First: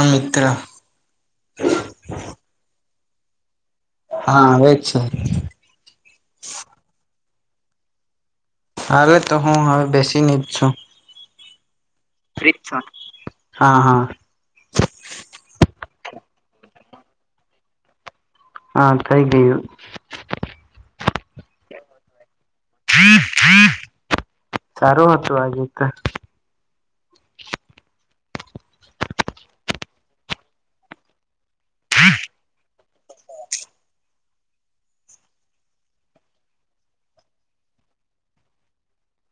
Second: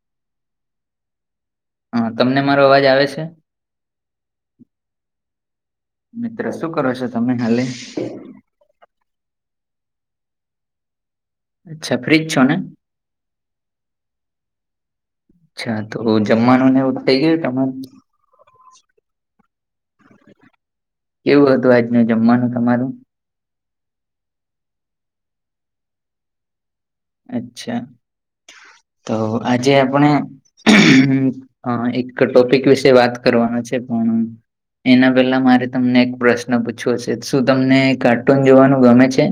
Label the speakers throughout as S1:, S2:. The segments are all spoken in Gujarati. S1: આ મિત્ર.
S2: હા, તમને મારો અવાજ આવે છે?
S1: હા, આવે જ છે.
S2: મિત્ર શું કરો છો તમે હાલે?
S1: હવે તો હું હવે બેસીની જ છું.
S2: અચ્છા ફ્રિ
S1: હા હા.
S2: અચ્છા તો જમવાનું ને એવ થઈ ગયુ તમારું?
S1: હા કઈ બી.
S2: કેવું હતું આજનું જમવાનું તમારું?
S1: સારું હતું આજે તો.
S2: અચ્છા, તો આજે આપણે એક ટોપિક વિશે વાત કરવાનો છે પણ એના પેલા મારે તમને એક પ્રશ્ન પૂછવ્યો છે, શું તમને કાર્ટૂન જોવાનું ગમે છે?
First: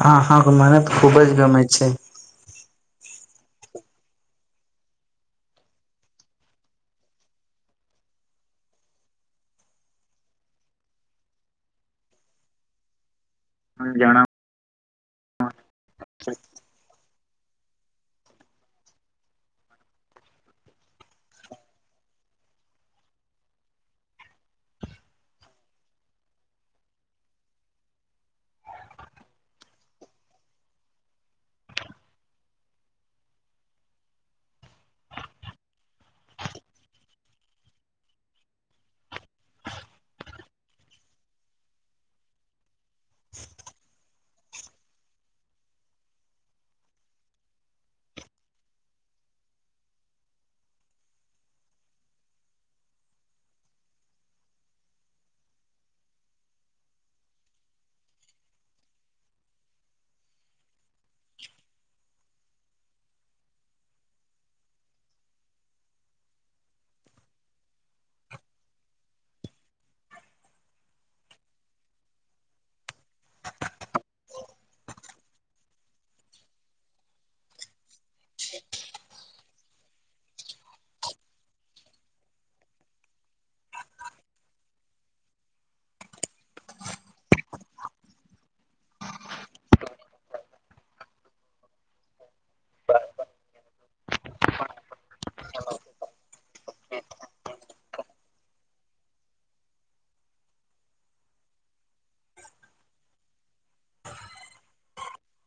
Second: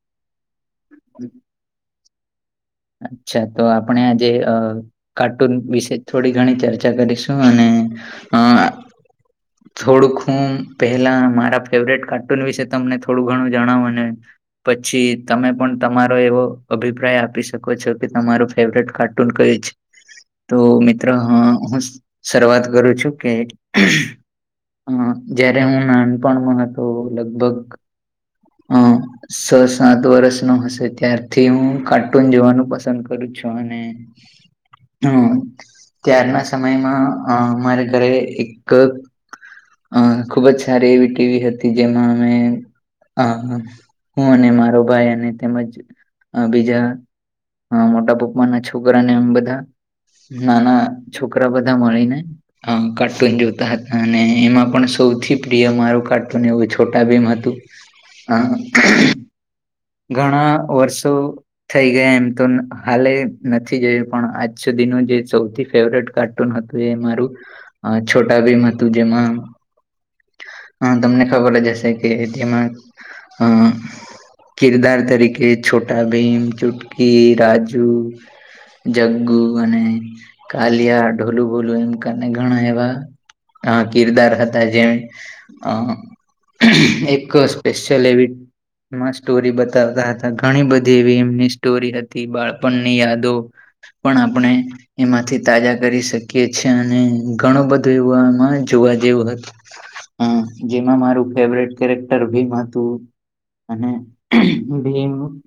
S1: હા હા, મને તો ખુબ જ ગમે છે.
S2: અચ્છા, તો આપણે આજે અ કાર્ટૂન વિશે થોડી ઘણી ચર્ચા કરીશું અને અ થોડું ખૂબ પેલા મારા ફેવરેટ કાર્ટૂન વિશે તમને થોડું ઘણું. જણાવોને પછી તમે પણ તમારો એવો અભિપ્રાય આપ શકો છો કે તમારું ફેવરેટ કાર્ટૂન કયું છે? તો મિત્રો હું શરૂઆત કરું છું કે હમ્મ, જયારે હું નાનપણમાં હતો લગભગ. અ સ, સાત વર્ષ નો હશે ત્યારથી હું કાર્ટુન કાર્ટુન જોવાનું પસંદ કરું છું અને હમ, ત્યારના સમયમાં અ મારે ઘરે એક અ ખુબ જ સારી એવી ટીવી હતી, જેમાં અમે અ હું અને મારો ભાઈ અને તેમજ બીજા હ, મોટા પપ્પા ના છોકરાને એમ બધા નાના છોકરા બધા મળીને અ કાર્ટૂન જોતા હતા અને એમાં પણ સૌથી પ્રિય મારું કાર્ટૂન એવું છોટા ભીમ હતું. હા હા. ઘણા વર્ષો થઈ ગયા એમ તો કાલે નથી જોઈ, પણ આજ સુધીનું જે સૌથી ફેવરેટ કાર્ટૂન હતું એ મારું અ છોટા બીમ હતું જેમાં હ, તમને ખબર જ હશે કે જેમાં અ કિરદાર તરીકે છોટા ભીમ, ચુટકી, રાજુ જગ્ગુ અને કાલિયા, ઢોલું-ભોલું એમ ઘણા એવા અ, કિરદાર હતા જેમ અ એક સ્પેશિયલ એવી મસ્ટ સ્ટોરી બતાવતા હતા, ઘણી બધી એવી એમની સ્ટોરી હતી. બાળપણની યાદો પણ આપણે એમાંથી તાજા કરી શકીએ છેએ અને ઘણું બધું એવું એમાં જોવા જેવું હતું. હ, જેમાં મારું ફેવરેટ કેરેક્ટર ભીમ હતું અને બેીમ. [unintelligible]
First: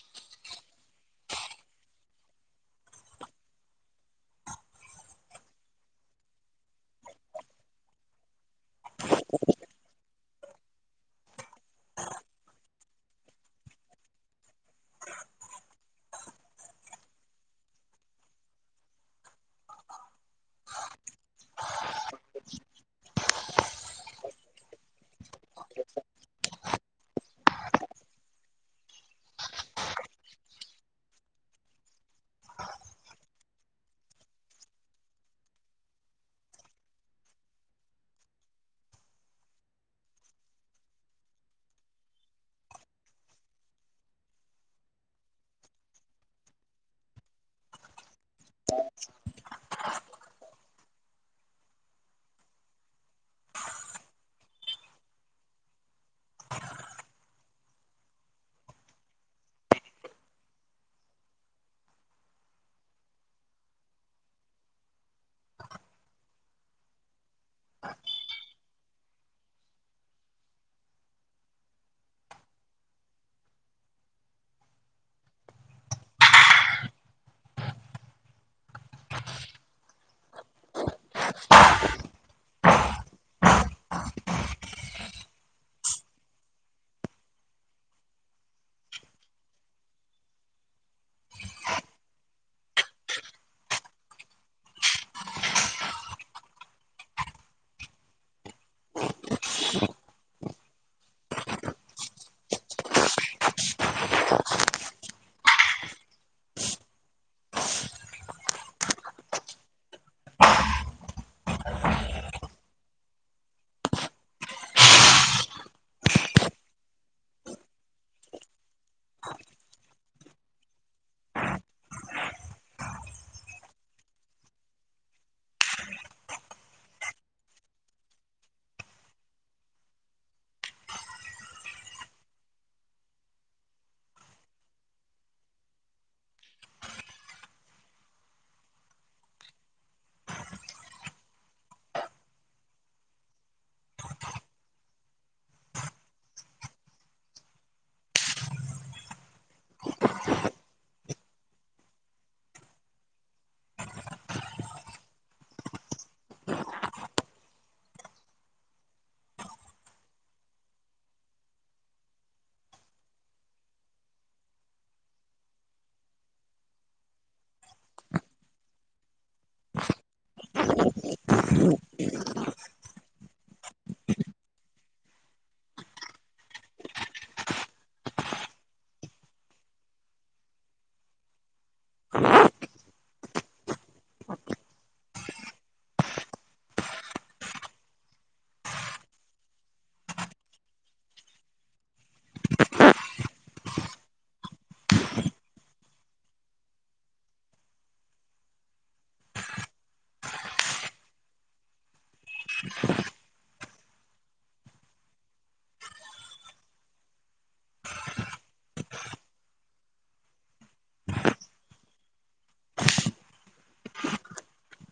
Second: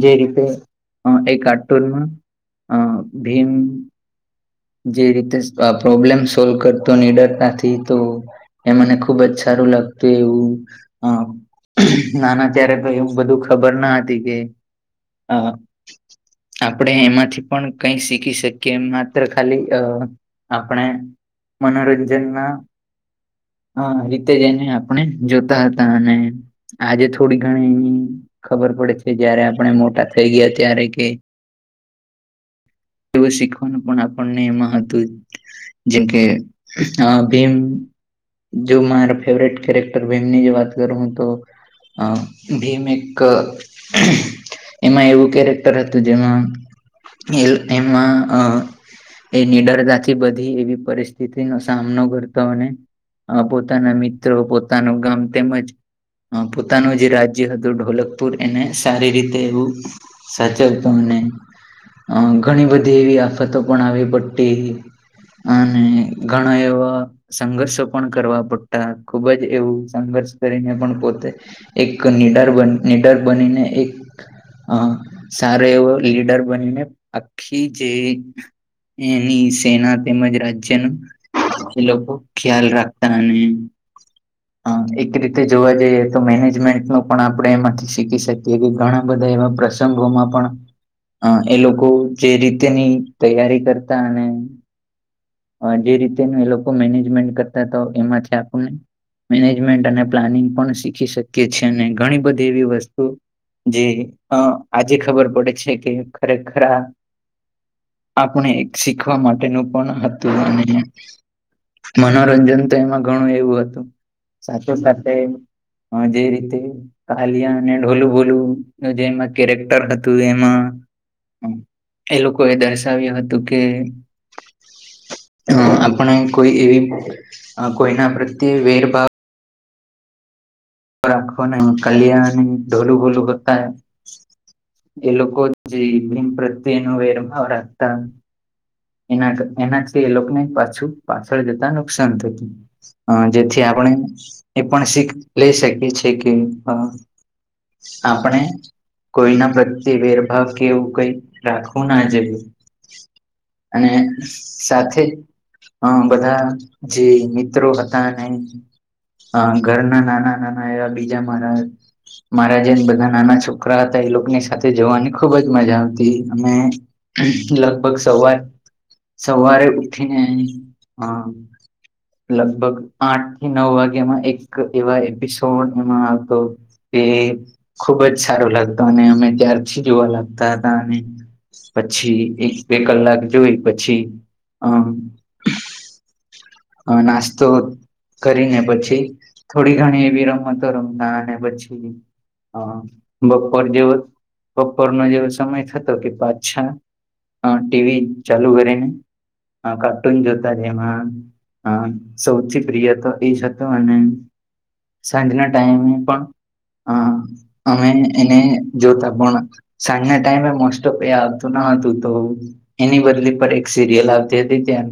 S2: જે રીતે અ એ કાર્ટૂનમાં અ ભીમ. જે રીતે પ્રોબ્લેમ સોલ્વ કરતો, નીડરતા તો. એ મને ખુબ જ સારું લાગતું, એવું નાના. ત્યારે તો એવું બધું ખબર ના હતી કે, હ. આપણે એમાંથી પણ કઈ શીખી શકીએ, એ માત્ર ખાલી અ. આપણે મનોરંજન ના. હ, રીતે જઈને આપણે જોતા હતા અને આજે તો થોડી ઘણી ખબર પડે છે, જયારે આપણે મોટા થઈ ગયા ત્યારે કે એવું શીખવાનું પણ આપણને એમાં હતું. જેમ કે, આ ભીમ. જો મારા ફેવરેટ કેરેક્ટર ભીમની જે વાત કરું તો અ ભીમ એક એમાં એવું કેરેક્ટર હતું જેમાં એલ એમાં અ એ નિડરતાથી બધી એવી પરિસ્થિતિનો સામનો કરતો હને આ પોતાના મિત્રો, પોતાનું ગામ તેમજ પોતાનું જે રાજ્ય હતું, ઢોલકપુર એને સારી રીતે એવું સાચવતો અને ઘણી બધી એવી આફતો પણ આવી પડતી. અને ઘણા એવા સંઘર્ષો પણ કરવા પડતા, ખુબ જ એવું સંઘર્ષ કરીને પણ પોતે એક નીડર બન નીડર બનીને એક હ, સારો એવો લીડર બનીને આખી જે એની સેના તેમજ રાજ્યનું એ લોકો ખ્યાલ રાખતા અને એક રીતે જોવા જઈએ તો મેનેજમેન્ટ ન પણ આપણે એમાંથી શીખી શકીએ કે ઘણા બધા એવા પ્રસંગોમાં પણ. અ એ લોકો જે રીતેની તૈયારી કરતા અને. જે રીતે એ લોકો મેનેજમેન્ટ કરતા હતા, એમાં મેનેજમેન્ટ અને પ્લાનિંગ પણ શીખી શકીએ છીએ અને ઘણી બધી એવી વસ્તુ જી, આજે ખબર પડે છે કે ખરેખર આપણે શીખવા માટેનું પણ હતું, અને મનોરંજન તો એમાં ઘણું એવું હતું, સૈ સાથે હા જે રીતે. કાલિયા અને ઢોલું બોલું જેમાં કેરેક્ટર હતું એમાં. એ લોકો એ દર્શાવ્યું હતું કે. અ આપણે કોઈ એવી કોઈના પ્રત્યે વેરભાવ. રાખો ન કલ્યાણ ઢોલું ભોલું હોતા. એ લોકો જે ભિમ પ્રત્યે નો વેરભાવ રાખતા. એના એનાથી એ લોકોને પાછું પાછળ જતા નુકસાન થતું. અ જેથી આપણે એ પણ શીખ લઈ શકીએ છેએ કે. આપણે. કોઈના પ્રત્યે વેરભાવ કે એવું કઈ રાખવું ના જોયે. અને સાથે હ બધા જે મિત્રો હતા ને. અ ઘરના નાના નાના એવા બીજા મારા. મારા જેમ બધા નાના છોકરા હતા એ લોકોની સાથે જવાની ખુબ જ મજા આવતી અને. લગભગ સવાર. સવારે ઉઠી અ લગભગ આઠ. નવ વાગ્યામાં એક એવા એપિસોડ એમાં આવતો એ ખુબ જ સારો લાગતું અને અમે ત્યારથી જોવા લાગતા હતા અને પછી એક બે કલાક જોઈ પછી આમ હ નાસ્તો કરીને પછી થોડી ઘણી એવી રમતો રમતા અને પછી હા બપોર જેવું બપોરનો જેવો સમય થતો કે પાછા ટીવી ચાલુ કરીને હ કાર્ટૂન જોતા એમાં હ સૌથી પ્રિય તો એ જ હતો અને સાંજના ટાઈમે પણ હ અમે એને જોતા પણ સાંજના ટાઈમે મોસ્ટ ઓફ આવતું ન હતું તો એની બદલી પર એક સિરિયલ આવતી હતી ત્યાર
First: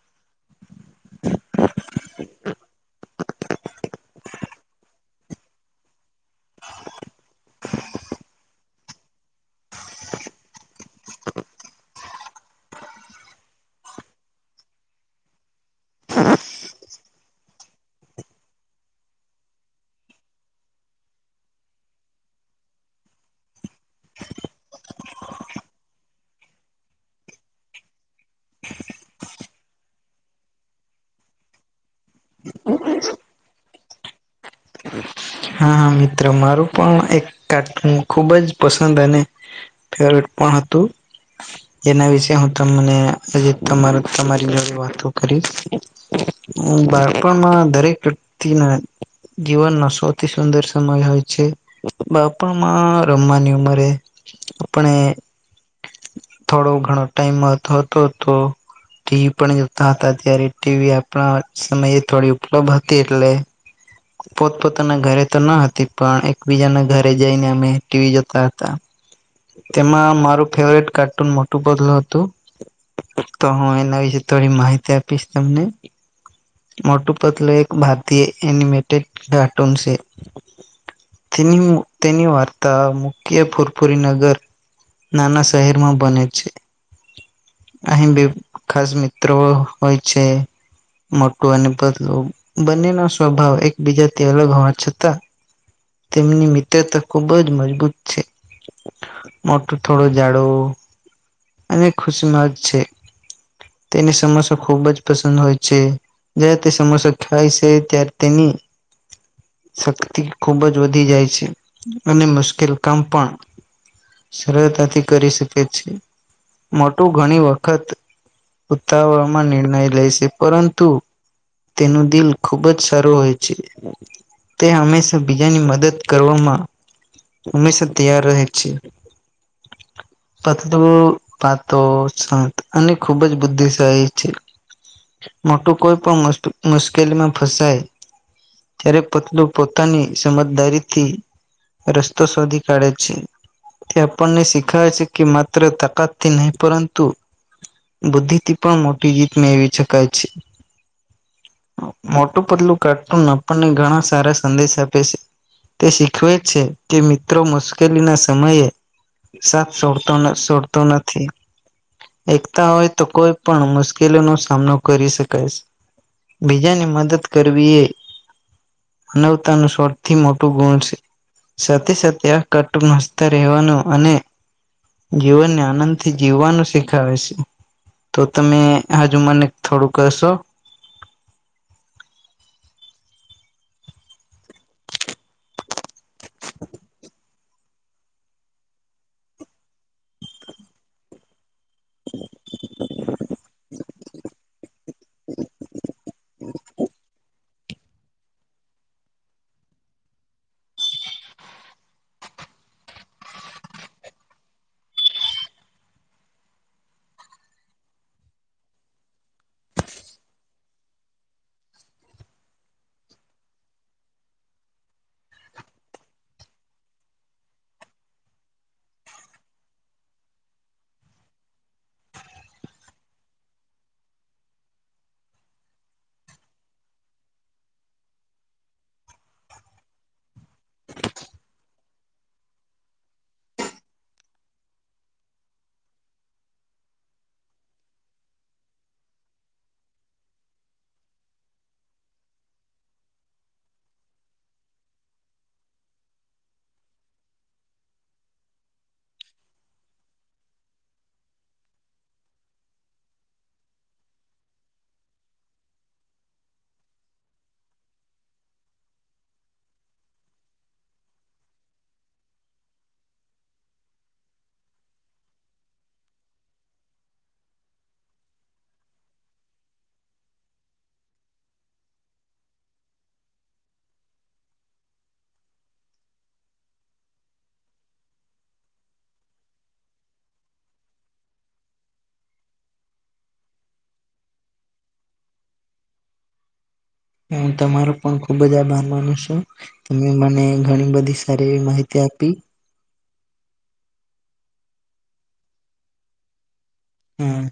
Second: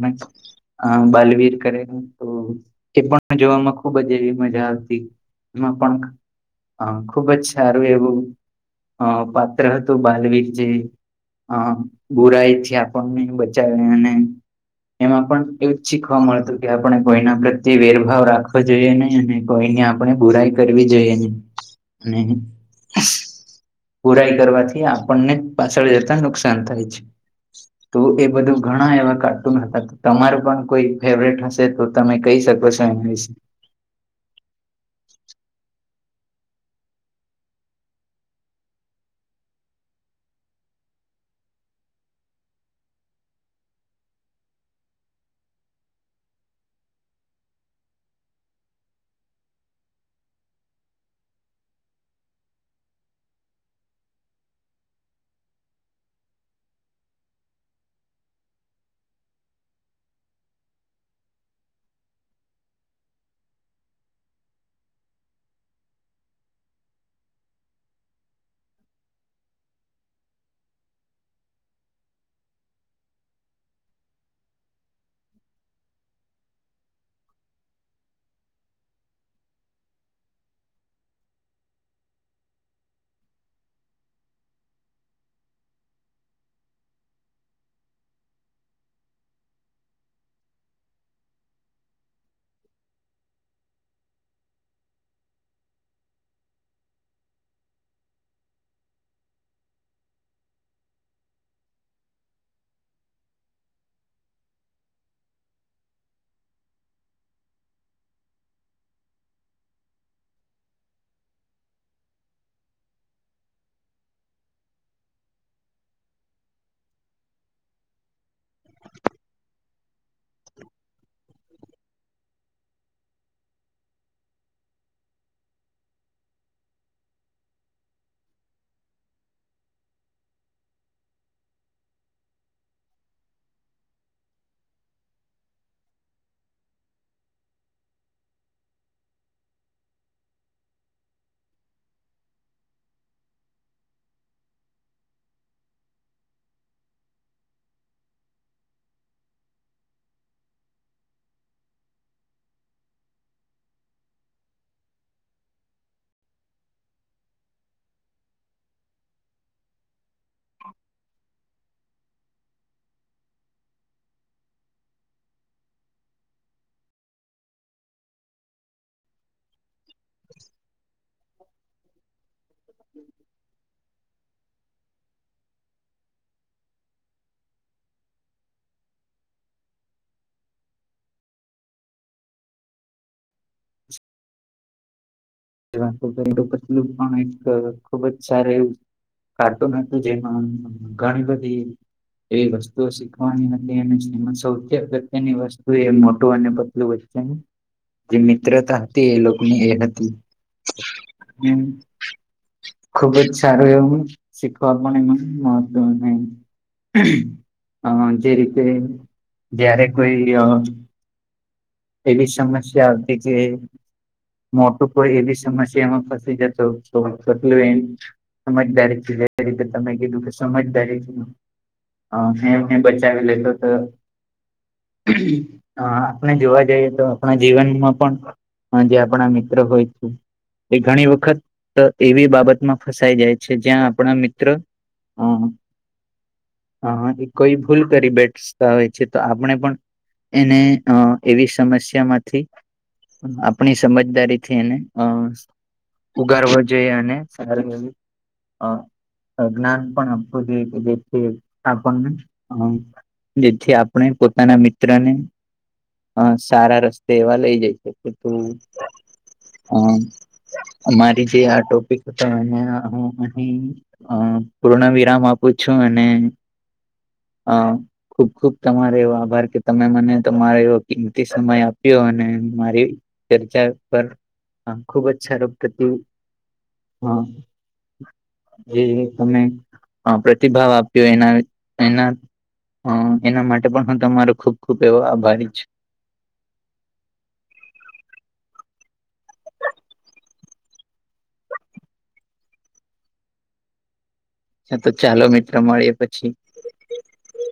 S2: અ બાલવીર એ પણ જોવામાં ખુબ જ એવી મજા આવતી એમાં પણ હ ખુબ જ સારું એવું અ પાત્ર હતું બાલવીર જે અ બુરાઈ થી આપણને બચાવે અને એમાં પણ એવું જ શીખવા મળતું કે આપણે કોઈના પ્રત્યે વેરભાવ રાખવો જોઈએ નહી અને કોઈની આપણે બુરાઈ કરવી જોઈએ નહી અને બુરાઈ કરવાથી આપણને પાછળ જતા નુકસાન થાય છે તો એ બધું ઘણા એવા કાર્ટૂન હતા તમારું પણ કોઈ ફેવરેટ હશે તો તમે કહી શકો છો એના વિશે
S1: હા હ મિત્ર મારું પણ એક કાર્ટન ખુબ જ પસંદ અને ફેવરેટ પણ હતું એના વિશે હું તમને હજ તમાર તમારી જો વાતો કરી બાળપણમાં દરેક વ્યક્તિના જીવનમાં સૌથી સુંદર સમય હોય છે બાપણમાં રમવાની ઉંમરે આપણે થોડો ઘણો ટાઈમ હતો તો ટીવી પણ જોતા હતા ત્યારે ટીવી આપણા સમયે થોડી ઉપલબ્ધ હતી એટલે પોતપોતાના ઘરે તો ન હતી પણ એકબીજાના ઘરે જઈને અમે ટીવી જોતા હતા તેમાં મારું ફેવરેટ કાર્ટૂન મોટું બદલું હતું તો હું એના વિશેે થોડી માહિતી આપીશ તમને મોટું પતલ એક ભારતીય એનિમેટેડ કાર્ટૂન છે. તેની તેની વાર્તા મુખ્ય ફુરફુંરી નગર નાના શહેરમાં બને છે. અહી બી ખાસ મિત્રો હોય છે. મોટું અને બદલું બંનેનો સ્વભાવ એકબીજાથી અલગ હોવા છતાં તેમની મિત્રતા ખૂબ જ મજબૂત છે. મોટું થોડું જાડું અને ખુશી માં જ છે. તેની સમસો ખુબ જ પસંદ હોય છે. જે તે સમસો ખવાય છે તાર તેની શક્તિ ખુબ જ વધી જાય છે અને મુશ્કેલ કામ પણ સરળતાથી કરી શકે છે મોટું ઘણી વખત ઉતાવળમાં નિર્ણય લે છે પરંતુ તેનું દિલ ખુબ જ સારું હોય છે. તે હંમેશા બીજાની મદદ કરવામાં હમેશ તૈયાર રહે છે.
S2: [inaudible]
S1: પતલું પાતો સંત અને ખૂબ જ બુદ્ધિશાળી છે. મોટું કોઈ પણ મુશ્કેલીમાં ફસાય ત્યારે પતલું પોતાની સમજદારીથી રસ્તો શોધી કાઢે છે. તે આપણને શીખવે છે કે માત્ર તાકાતથી નહી પરંતુ બુદ્ધિથી પણ મોટી જીત મેળવી શકાય છે. મોટું પગલું કાર્ટૂન આપણને ઘણા સારા સંદેશ આપે છે. તે શીખવે છે કે મિત્રો મુશ્કેલી ના સમયે સા સોડતો સોડતો નથી. એકતા હોય તો કોઈ પણ મુશ્કેલી ન સામનો કરી શકાય છે. બીજાની મદદ કરવી એ અને સૌથી મોટું ગુણ છે. સાથે સાથે કટુંમસ્ત રહેવાનું અને જીવનને આનંદ થી જીવવાનું શીખાવે છે. તો તમે હજુ મને થોડું કેશો
S2: [inaudible] [unintelligible] પણ એક ખુબ જ સારું એવું કાર્ટૂન હતું જેમાં ઘણી બધી એવી વસ્તુઓ શીખવાની [unintelligible] અગત્યની વસ્તુ એ મોટું અને પતલું વચ્ચે જે મિત્રતા હતી એ લોકોની એ હતી. હમ. ખુબ જ સારું એવું શીખવા પણ એમાં [unintelligible] અ જે રીતે જયારે કોઈ એવી સમસ્યા હતી હતી કે મોટું કોઈ એવી સમસ્યામાં ફસી જતો તો પટલું એમ સમજદારી રીતે તમે કીધું કે સમજદારી અ હે બચાવી લેતો હ આપણે જોવા જઈએ તો આપણા જીવનમાં પણ હ જે આપણા મિત્ર હોય એ ઘણી વખત એવી બાબતમાં ફસાઈ જાય છે જ્યાં આપણા મિત્ર હા. હ એ કોઈ ભૂલ કરી બેઠસતા હોય છે તો આપણે પણ એને એવી સમસ્યા માંથી આપણી સમજદારીથી એને હ ઉગારવ જોઈએ અને સાર હ જ્ઞાન પણ આપવું જોઈએ કે જે છે આપણને જેથી આપણે પોતાના મિત્રને હ સારા રસ્તે એવા લઇ જઈ શક તું અ અમારી જે આ ટોપિક હતો એને હું અ હ પૂર્ણ વિરામ આપું છું અને હ ખુબ ખુબ તમારો એવો આભાર કે તમે મને તમારો એવો કિંમતી સમય આપ્યો અને મારી ચર્ચા પણ હા ખૂબ અચછા રો પ્રતિ હા જે તમે પ્રતિભાવ આપ્યો એના એના હ એના માટે પણ હું તમારો ખુબ ખુબ એવો આભારી જ છે
S1: હું તમારો પણ ખુબ જ આભાર માનું છું તમે મને ઘણી બધી સારી એવી માહિતી આપી
S2: હ તો ચાલો મિત્ર મળી પછી
S1: હમ